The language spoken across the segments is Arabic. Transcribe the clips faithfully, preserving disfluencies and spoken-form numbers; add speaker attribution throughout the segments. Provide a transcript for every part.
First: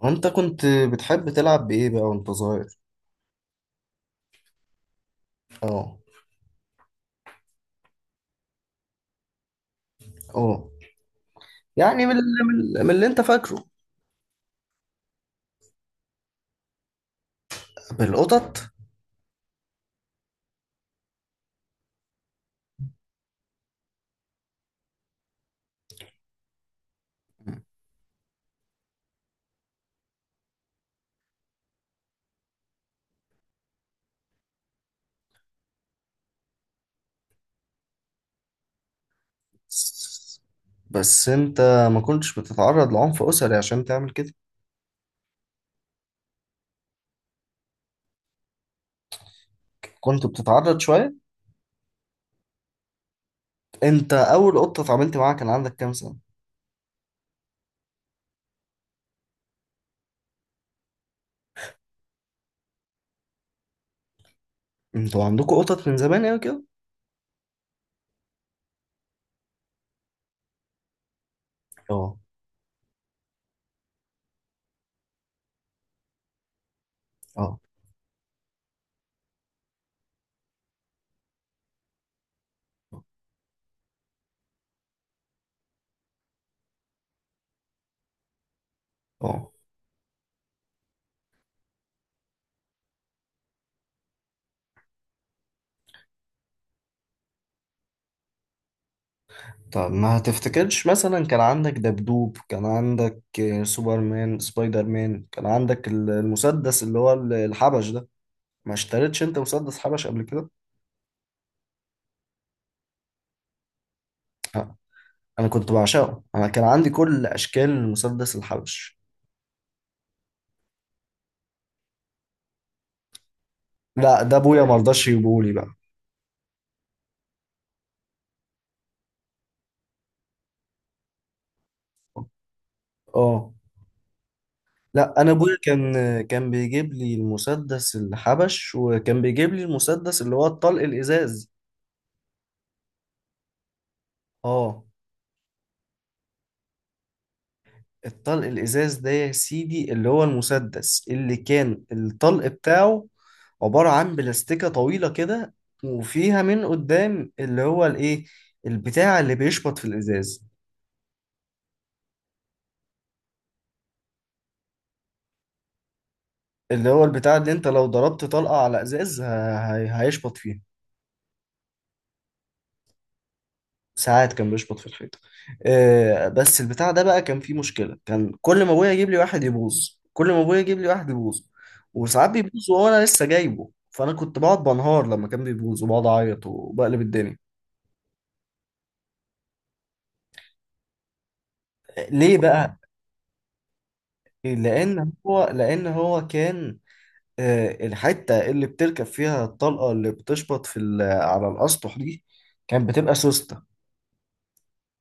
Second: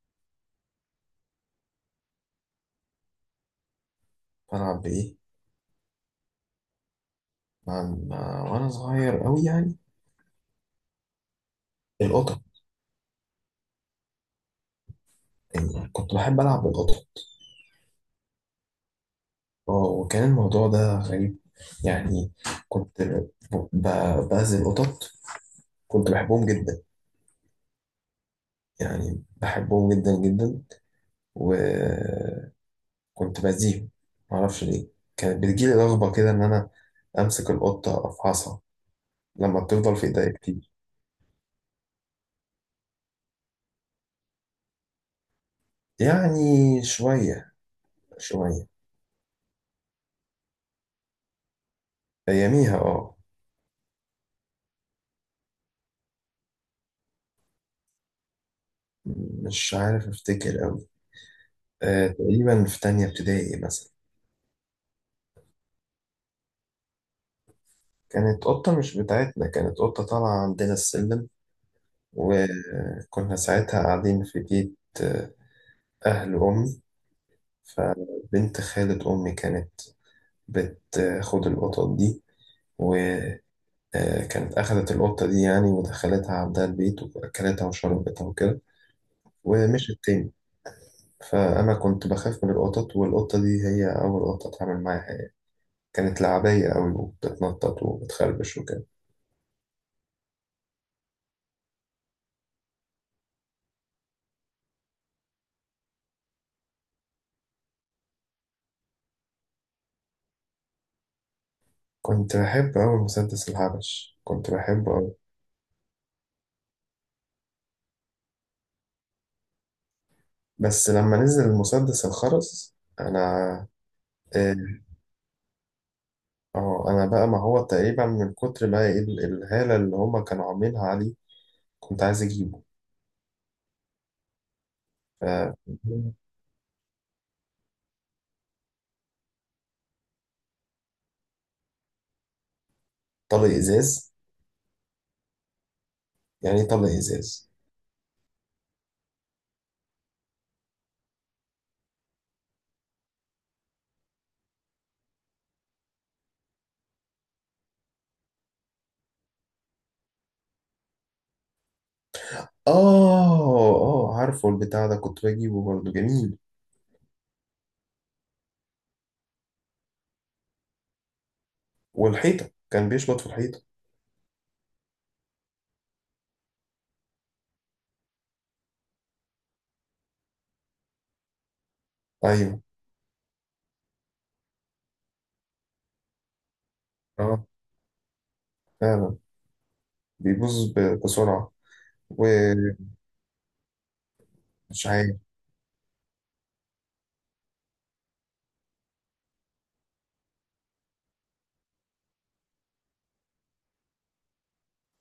Speaker 1: وانت كنت بتحب تلعب بايه بقى وانت صغير؟
Speaker 2: ألعب بإيه؟
Speaker 1: اه.
Speaker 2: مع مع- وأنا صغير أوي يعني
Speaker 1: اه. يعني من
Speaker 2: القطط.
Speaker 1: اللي- من اللي- من اللي انت فاكره؟
Speaker 2: يعني كنت بحب ألعب بالقطط.
Speaker 1: بالقطط.
Speaker 2: اه، وكان الموضوع ده غريب. يعني كنت ب- ب- بأذي القطط. كنت بحبهم جدا، يعني بحبهم جدا جدا، وكنت بأذيهم. معرفش ليه. كانت بتجيلي رغبة كده إن أنا أمسك القطة أفحصها لما بتفضل في إيديا كتير.
Speaker 1: بس انت ما كنتش بتتعرض لعنف اسري عشان تعمل كده؟
Speaker 2: يعني شوية شوية
Speaker 1: كنت بتتعرض شويه؟
Speaker 2: أياميها، اه.
Speaker 1: انت اول قطه اتعاملت معاها كان عندك كام سنه؟
Speaker 2: مش عارف أفتكر أوي. آه، تقريبا في تانية ابتدائي مثلا.
Speaker 1: انتوا عندكم قطط من زمان قوي كده؟
Speaker 2: كانت قطة مش بتاعتنا، كانت قطة طالعة عندنا السلم،
Speaker 1: اه.
Speaker 2: وكنا ساعتها قاعدين في بيت آه، أهل أمي.
Speaker 1: اه.
Speaker 2: فبنت خالة أمي كانت بتاخد القطط دي، وكانت أخدت القطة دي يعني ودخلتها عندها البيت وأكلتها وشربتها وكده،
Speaker 1: اه.
Speaker 2: ومشت تاني. فأنا كنت بخاف من القطط، والقطة دي هي أول قطة أتعامل معاها يعني. كانت لعبية أوي وبتتنطط وبتخربش وكده.
Speaker 1: طب ما هتفتكرش مثلا كان عندك دبدوب، كان عندك آه، سوبرمان، سبايدر مان، كان عندك ال- المسدس اللي هو ال- الحبش ده؟ ما اشتريتش انت مسدس حبش قبل كده؟
Speaker 2: كنت بحب أوي مسدس الحبش، كنت
Speaker 1: آه.
Speaker 2: بحبه أوي.
Speaker 1: انا كنت بعشقه، انا كان عندي كل اشكال المسدس الحبش.
Speaker 2: بس لما نزل المسدس الخرز، أنا
Speaker 1: لا، ده ابويا ما
Speaker 2: اه،
Speaker 1: رضاش يجيبهولي بقى.
Speaker 2: آه، أنا بقى ما هو تقريبا من كتر ما ال- الهالة اللي هما كانوا عاملينها عليه كنت عايز أجيبه.
Speaker 1: اه. لا، انا ابويا
Speaker 2: ف-
Speaker 1: كان، كان بيجيب لي المسدس الحبش، وكان بيجيب لي المسدس اللي هو الطلق الازاز.
Speaker 2: طلق إزاز،
Speaker 1: اه.
Speaker 2: يعني إيه طلق إزاز؟
Speaker 1: الطلق الازاز ده يا سيدي اللي هو المسدس اللي كان الطلق بتاعه عبارة عن بلاستيكة طويلة كده، وفيها من قدام اللي هو الايه، البتاع اللي بيشبط في الازاز.
Speaker 2: آه آه، عارفه البتاع ده، كنت بجيبه برضه، جميل.
Speaker 1: اللي هو البتاع اللي انت لو ضربت طلقة على ازاز ه- هي- هيشبط فيه.
Speaker 2: والحيطة، كان بيشبط في الحيطة.
Speaker 1: ساعات كان بيشبط في الحيطة. آه، بس البتاع ده بقى كان فيه مشكلة، كان كل ما ابويا يجيب لي واحد يبوظ، كل ما ابويا يجيب لي واحد يبوظ. وساعات
Speaker 2: أيوه،
Speaker 1: بيبوظ وانا لسه جايبه، فانا كنت بقعد بنهار لما كان بيبوظ وبقعد اعيط وبقلب الدنيا.
Speaker 2: آه، فعلا. بيبوظ ب- بسرعة.
Speaker 1: آه، ليه
Speaker 2: ومش
Speaker 1: بقى؟ لان
Speaker 2: عارف.
Speaker 1: هو لان هو كان آه، الحتة اللي بتركب فيها الطلقة اللي بتشبط في ال- على الاسطح دي كانت بتبقى سوستة.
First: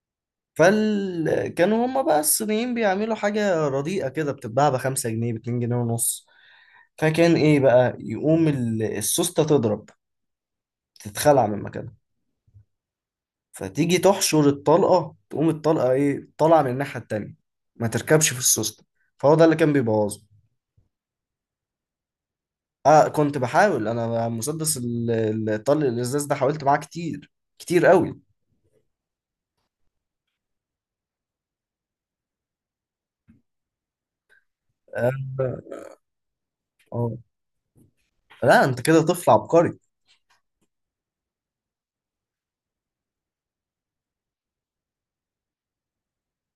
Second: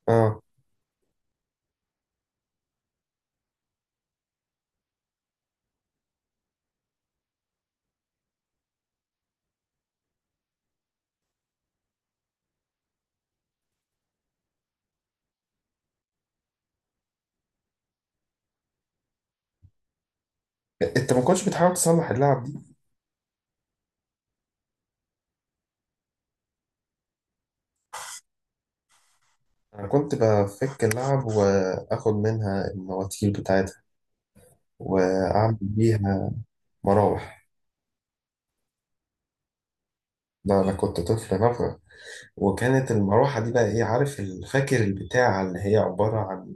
Speaker 2: آه.
Speaker 1: فكانوا هما بقى الصينيين بيعملوا حاجة رديئة كده بتتباع بخمسة جنيه، باتنين جنيه ونص. فكان ايه بقى، يقوم ال- السوستة تضرب، تتخلع من مكانها، فتيجي تحشر الطلقة تقوم الطلقة ايه طالعة من الناحية التانية، ما تركبش في السوستة. فهو ده اللي كان بيبوظه.
Speaker 2: أنت ما كنتش بتحاول تصلح اللعبة؟
Speaker 1: اه، كنت بحاول، انا مسدس ال- الطلق الازاز ده حاولت معاه كتير، كتير قوي.
Speaker 2: أنا كنت بفك اللعب وآخد منها المواتير بتاعتها
Speaker 1: اه.
Speaker 2: وأعمل بيها
Speaker 1: آه.
Speaker 2: مراوح.
Speaker 1: لا، انت كده طفل عبقري.
Speaker 2: ده أنا كنت طفل نفغ. وكانت المروحة دي بقى إيه، عارف الفاكر البتاع اللي هي عبارة عن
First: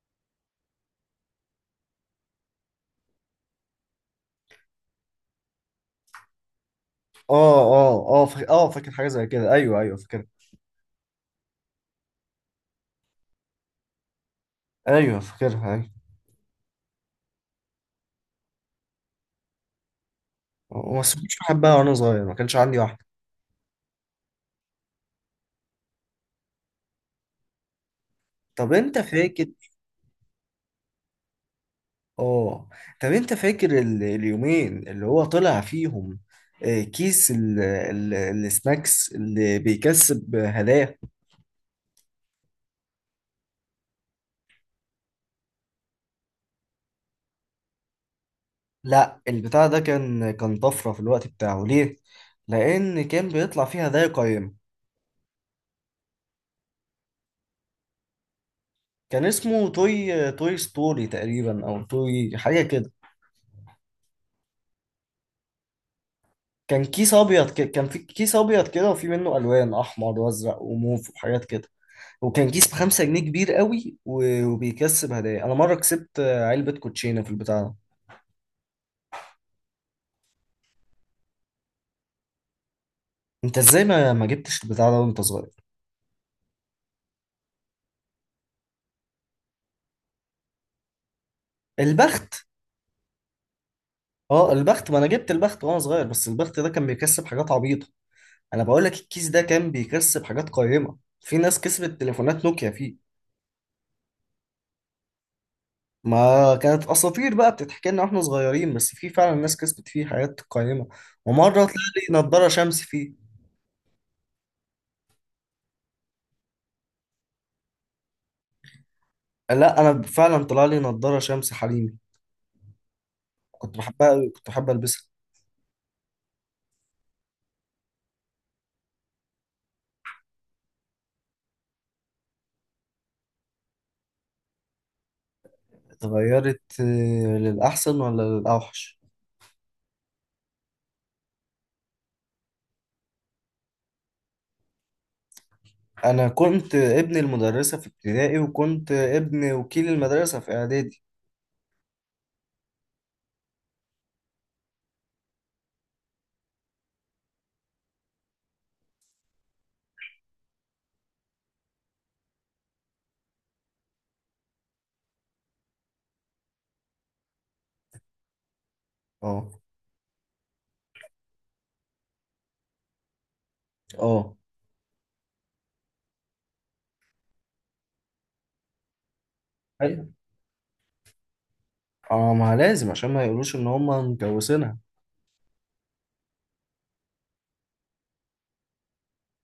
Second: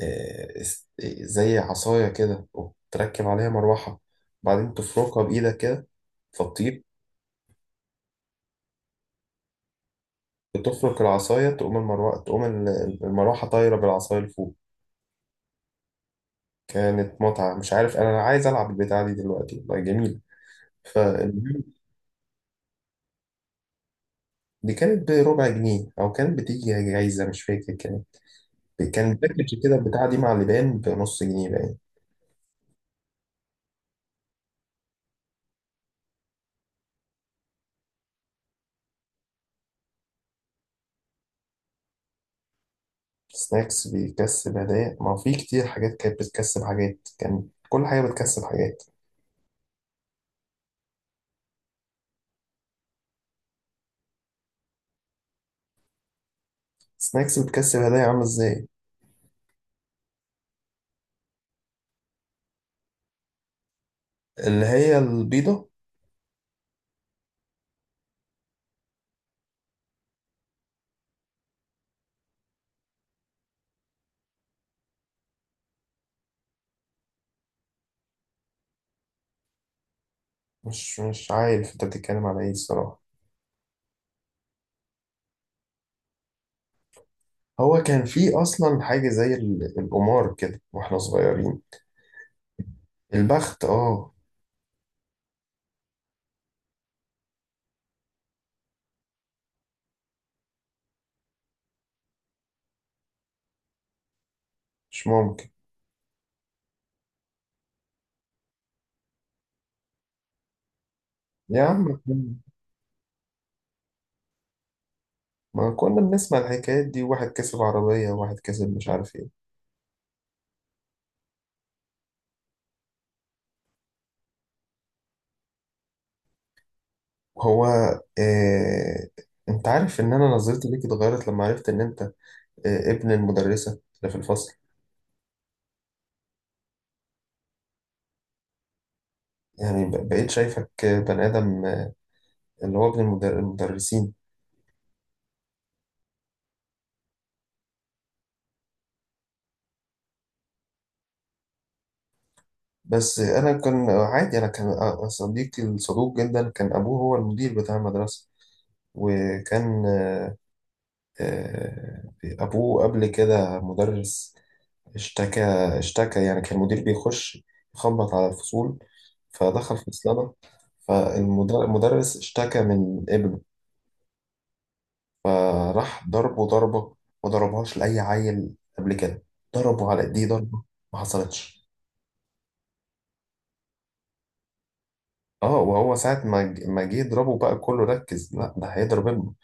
Speaker 2: آه، است- زي عصاية كده وتركب عليها مروحة، بعدين تفركها بإيدك كده فتطير.
Speaker 1: اه. اه. اه. فا- اه فاكر حاجة زي كده، ايوه، ايوه، فاكر.
Speaker 2: بتفرك العصاية تقوم المروحة، تقوم ال- المروحة طايرة بالعصاية لفوق.
Speaker 1: ايوه فاكرها، ايوه.
Speaker 2: كانت متعة، مش عارف، أنا عايز ألعب البتاع دي دلوقتي، والله جميل. ف
Speaker 1: وما سبتش بحبها وانا صغير، ما كانش عندي واحده.
Speaker 2: دي كانت بربع جنيه او كانت بتيجي جايزه، مش فاكر. كانت
Speaker 1: طب انت
Speaker 2: كان
Speaker 1: فاكر؟
Speaker 2: باكج كده بتاع دي مع لبان بنص جنيه باين.
Speaker 1: اه. طب انت فاكر ال... اليومين اللي هو طلع فيهم آه، كيس ال... ال... السناكس اللي بيكسب هدايا؟
Speaker 2: سناكس بيكسب هدايا؟ ما هو في كتير حاجات كانت بتكسب حاجات، كان كل حاجه بتكسب حاجات.
Speaker 1: لا، البتاع ده كان كان طفره في الوقت بتاعه، ليه؟ لان كان بيطلع فيه هدايا قيمه.
Speaker 2: سناكس بتكسب هدايا عامله ازاي؟
Speaker 1: كان اسمه توي توي ستوري تقريبا، او توي، حاجه كده.
Speaker 2: اللي هي البيضه؟
Speaker 1: كان كيس ابيض ك... كان في كيس ابيض كده، وفي منه الوان احمر وازرق وموف وحاجات كده. وكان كيس بخمسة جنيه، كبير قوي، و- وبيكسب هدايا. انا مره كسبت علبه كوتشينه في البتاع ده.
Speaker 2: مش مش عارف انت بتتكلم على ايه الصراحه.
Speaker 1: انت ازاي ما ما جبتش البتاع ده وانت صغير؟
Speaker 2: هو كان في اصلا حاجه زي ال- القمار كده واحنا صغيرين.
Speaker 1: البخت.
Speaker 2: البخت، اه.
Speaker 1: اه، البخت، ما انا جبت البخت وانا صغير، بس البخت ده كان بيكسب حاجات عبيطه. انا بقول لك الكيس ده كان بيكسب حاجات قيمه، في ناس كسبت تليفونات نوكيا فيه.
Speaker 2: مش ممكن.
Speaker 1: ما كانت اساطير بقى بتتحكي لنا واحنا صغيرين، بس في فعلا ناس كسبت فيه حاجات قيمه. ومره
Speaker 2: يا
Speaker 1: طلع
Speaker 2: عم،
Speaker 1: لي نضاره شمس فيه.
Speaker 2: ما كنا بنسمع الحكايات دي، واحد كسب عربية وواحد كسب مش عارف ايه.
Speaker 1: لا، انا فعلا طلع لي نضاره شمس حريمي، كنت بحبها قوي، كنت بحب البسها.
Speaker 2: هو إيه... انت عارف ان انا نظرتي ليك اتغيرت لما عرفت ان انت إيه، ابن المدرسة اللي في الفصل.
Speaker 1: اتغيرت آه، للأحسن ولا للأوحش؟
Speaker 2: يعني ب- بقيت شايفك آه، بني ادم، آه، اللي هو ابن المدر- المدرسين.
Speaker 1: أنا كنت ابن المدرسة في ابتدائي، وكنت ابن وكيل المدرسة في إعدادي.
Speaker 2: بس آه، انا كان عادي، انا كان آه، صديقي الصدوق جدا كان ابوه هو المدير بتاع المدرسة. وكان آه، آه، أبوه قبل كده مدرس. اشتكى، اشتكى يعني. كان المدير بيخش يخبط على الفصول،
Speaker 1: اه.
Speaker 2: فدخل فصلنا، فالمدرس اشتكى من ابنه.
Speaker 1: اه.
Speaker 2: فراح ضربه ضربة، ما ضربهاش لأي عيل قبل كده. ضربه على
Speaker 1: أيوة.
Speaker 2: ايديه ضربة ما حصلتش.
Speaker 1: اه، ما لازم عشان ما يقولوش إن هما مجوزينها.
Speaker 2: اه، وهو ساعة ما ج- ما جه يضربه بقى كله ركز، لا ده هيضرب ابنه.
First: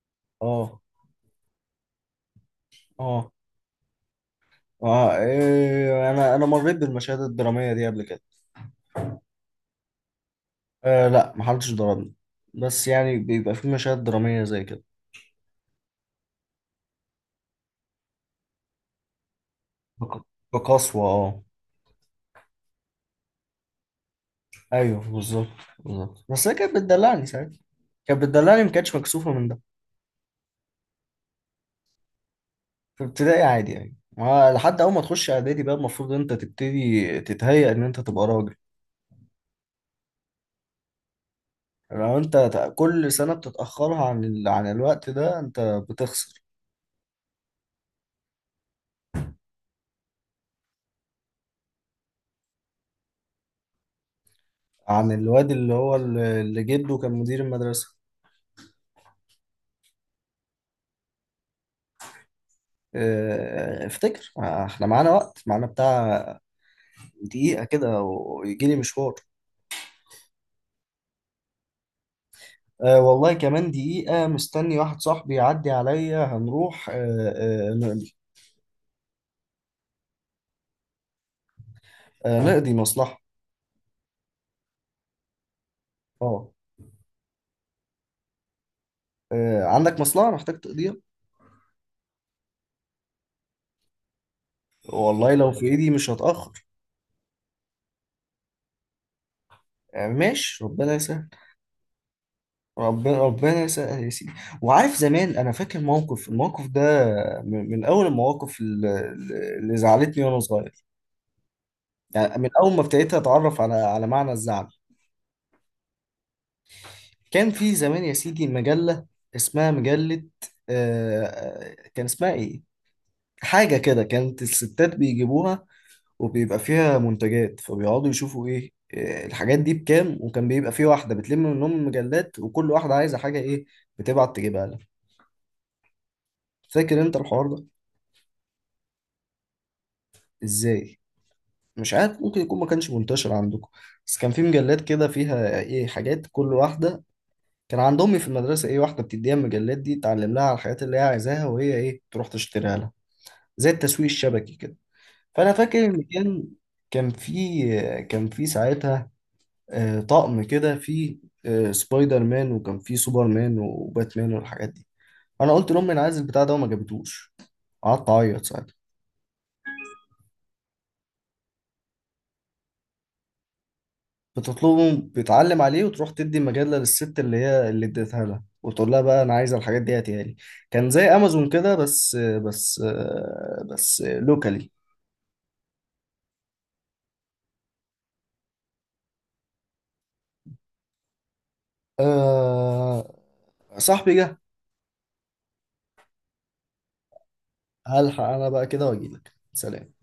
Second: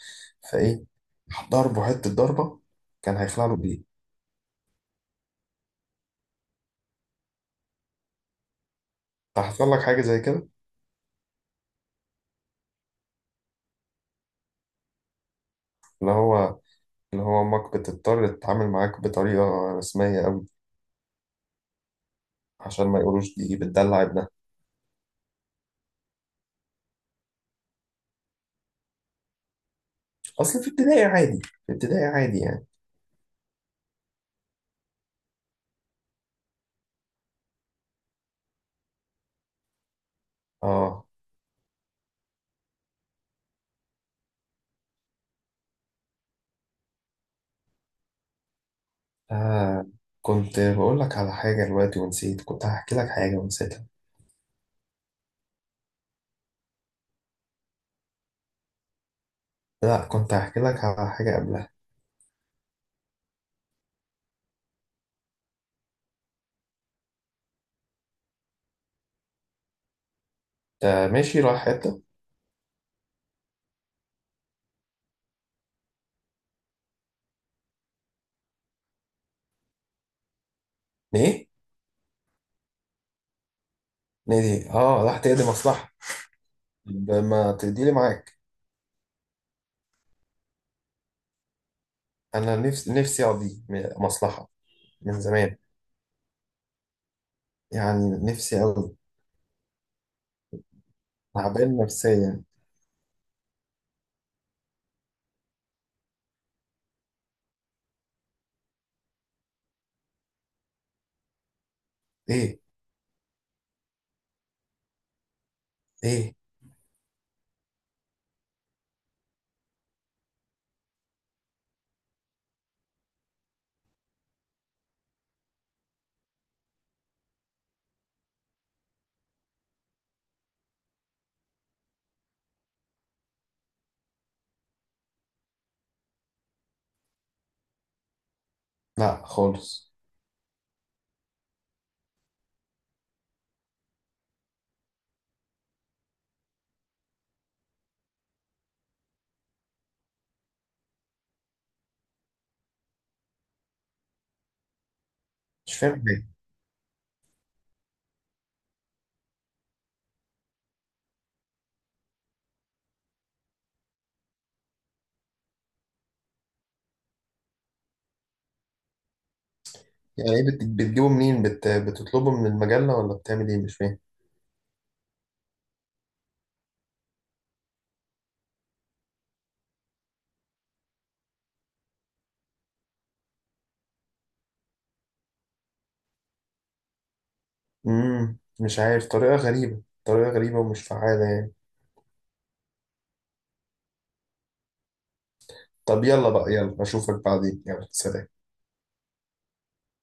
Speaker 1: اه.
Speaker 2: فايه، راح ضربه حتة ضربة، كان
Speaker 1: اه.
Speaker 2: هيخلع له بايه.
Speaker 1: اه. إيه، أنا أنا مريت بالمشاهد الدرامية دي قبل كده.
Speaker 2: تحصل لك حاجة زي كده؟
Speaker 1: آه، لا، محدش ضربني، بس يعني بيبقى في مشاهد درامية زي كده.
Speaker 2: اللي هو اللي هو امك بتضطر تتعامل معاك بطريقة
Speaker 1: بق-
Speaker 2: رسمية،
Speaker 1: بقسوة، اه.
Speaker 2: عشان ما يقولوش دي بتدلع ابنها.
Speaker 1: أيوه بالظبط، بالظبط، بس هي كانت بتدلعني ساعتها، كانت بتدلعني، ما كانتش مكسوفة من ده.
Speaker 2: اصل في ابتدائي عادي، في ابتدائي عادي يعني.
Speaker 1: في ابتدائي عادي يعني، ما لحد اول ما تخش اعدادي بقى المفروض انت تبتدي تتهيأ ان انت تبقى راجل.
Speaker 2: اه.
Speaker 1: لو انت ت- كل سنة بتتأخرها عن ال... عن الوقت ده انت بتخسر.
Speaker 2: آه. كنت بقول لك على حاجة دلوقتي ونسيت، كنت هحكي لك حاجة ونسيتها.
Speaker 1: عن الواد اللي هو ال- اللي جده كان مدير المدرسة.
Speaker 2: لا كنت هحكي لك على حاجة قبلها.
Speaker 1: اه، افتكر، ما احنا معانا وقت، معانا بتاع دقيقة كده ويجي لي مشوار.
Speaker 2: انت ماشي رايح حتة
Speaker 1: أه، والله كمان دقيقة، مستني واحد صاحبي يعدي عليا هنروح. أه. أه نقضي.
Speaker 2: ليه؟
Speaker 1: أه نقضي مصلحة.
Speaker 2: نادي، اه، راح تقضي مصلحة؟
Speaker 1: اه.
Speaker 2: طب ما تقضي لي معاك،
Speaker 1: أه، عندك مصلحة محتاج تقضيها؟
Speaker 2: انا نفسي نفسي اقضي م- مصلحة من
Speaker 1: والله لو
Speaker 2: زمان،
Speaker 1: في ايدي مش هتأخر.
Speaker 2: يعني نفسي أوي،
Speaker 1: يعني ماشي، ربنا يسهل.
Speaker 2: تعبان نفسيا.
Speaker 1: ربنا، ربنا يسهل يا سيدي. وعارف زمان، انا فاكر موقف، الموقف ده من من اول المواقف اللي اللي زعلتني وانا صغير، يعني من
Speaker 2: ايه؟
Speaker 1: اول ما ابتديت اتعرف على على معنى الزعل.
Speaker 2: ايه؟
Speaker 1: كان في زمان يا سيدي مجلة اسمها مجلة، آه، آه، كان اسمها ايه، حاجة كده، كانت الستات بيجيبوها، وبيبقى فيها منتجات، فبيقعدوا يشوفوا ايه إيه الحاجات دي بكام، وكان بيبقى في واحدة بتلم منهم مجلات وكل واحدة عايزة حاجة ايه بتبعت تجيبها لها. فاكر انت الحوار ده؟
Speaker 2: لا خالص.
Speaker 1: ازاي؟ مش عارف، ممكن يكون ما كانش منتشر عندكم، بس كان في مجلات كده فيها ايه حاجات كل واحدة. كان عند امي في المدرسة ايه واحدة بتديها المجلات دي تعلم لها على الحاجات اللي هي عايزاها، وهي ايه تروح تشتريها لها. زي التسويق الشبكي كده. فانا
Speaker 2: مش
Speaker 1: فاكر ان
Speaker 2: فاهم.
Speaker 1: كان كان في كان في ساعتها آه، طقم كده فيه آه، سبايدر مان، وكان فيه سوبر مان وباتمان والحاجات دي. انا قلت لامي انا عايز البتاع ده وما جابتوش، قعدت اعيط ساعتها.
Speaker 2: يعني ايه، بت- بتجيبه منين، بت... بتطلبه من المجلة ولا بتعمل ايه؟ مش فاهم.
Speaker 1: بتطلبه، بتعلم عليه وتروح تدي المجله للست اللي هي اللي اديتها لها، وتقول لها بقى انا عايزه الحاجات دي هاتيها لي. كان زي امازون كده، بس بس آه، بس لوكالي.
Speaker 2: امم، مش عارف، طريقة غريبة، طريقة غريبة ومش فعالة يعني.
Speaker 1: أه، صاحبي جه.
Speaker 2: طب يلا بقى، يلا اشوفك بعدين، يلا
Speaker 1: هلحق
Speaker 2: سلام.
Speaker 1: انا بقى كده واجيلك. سلام.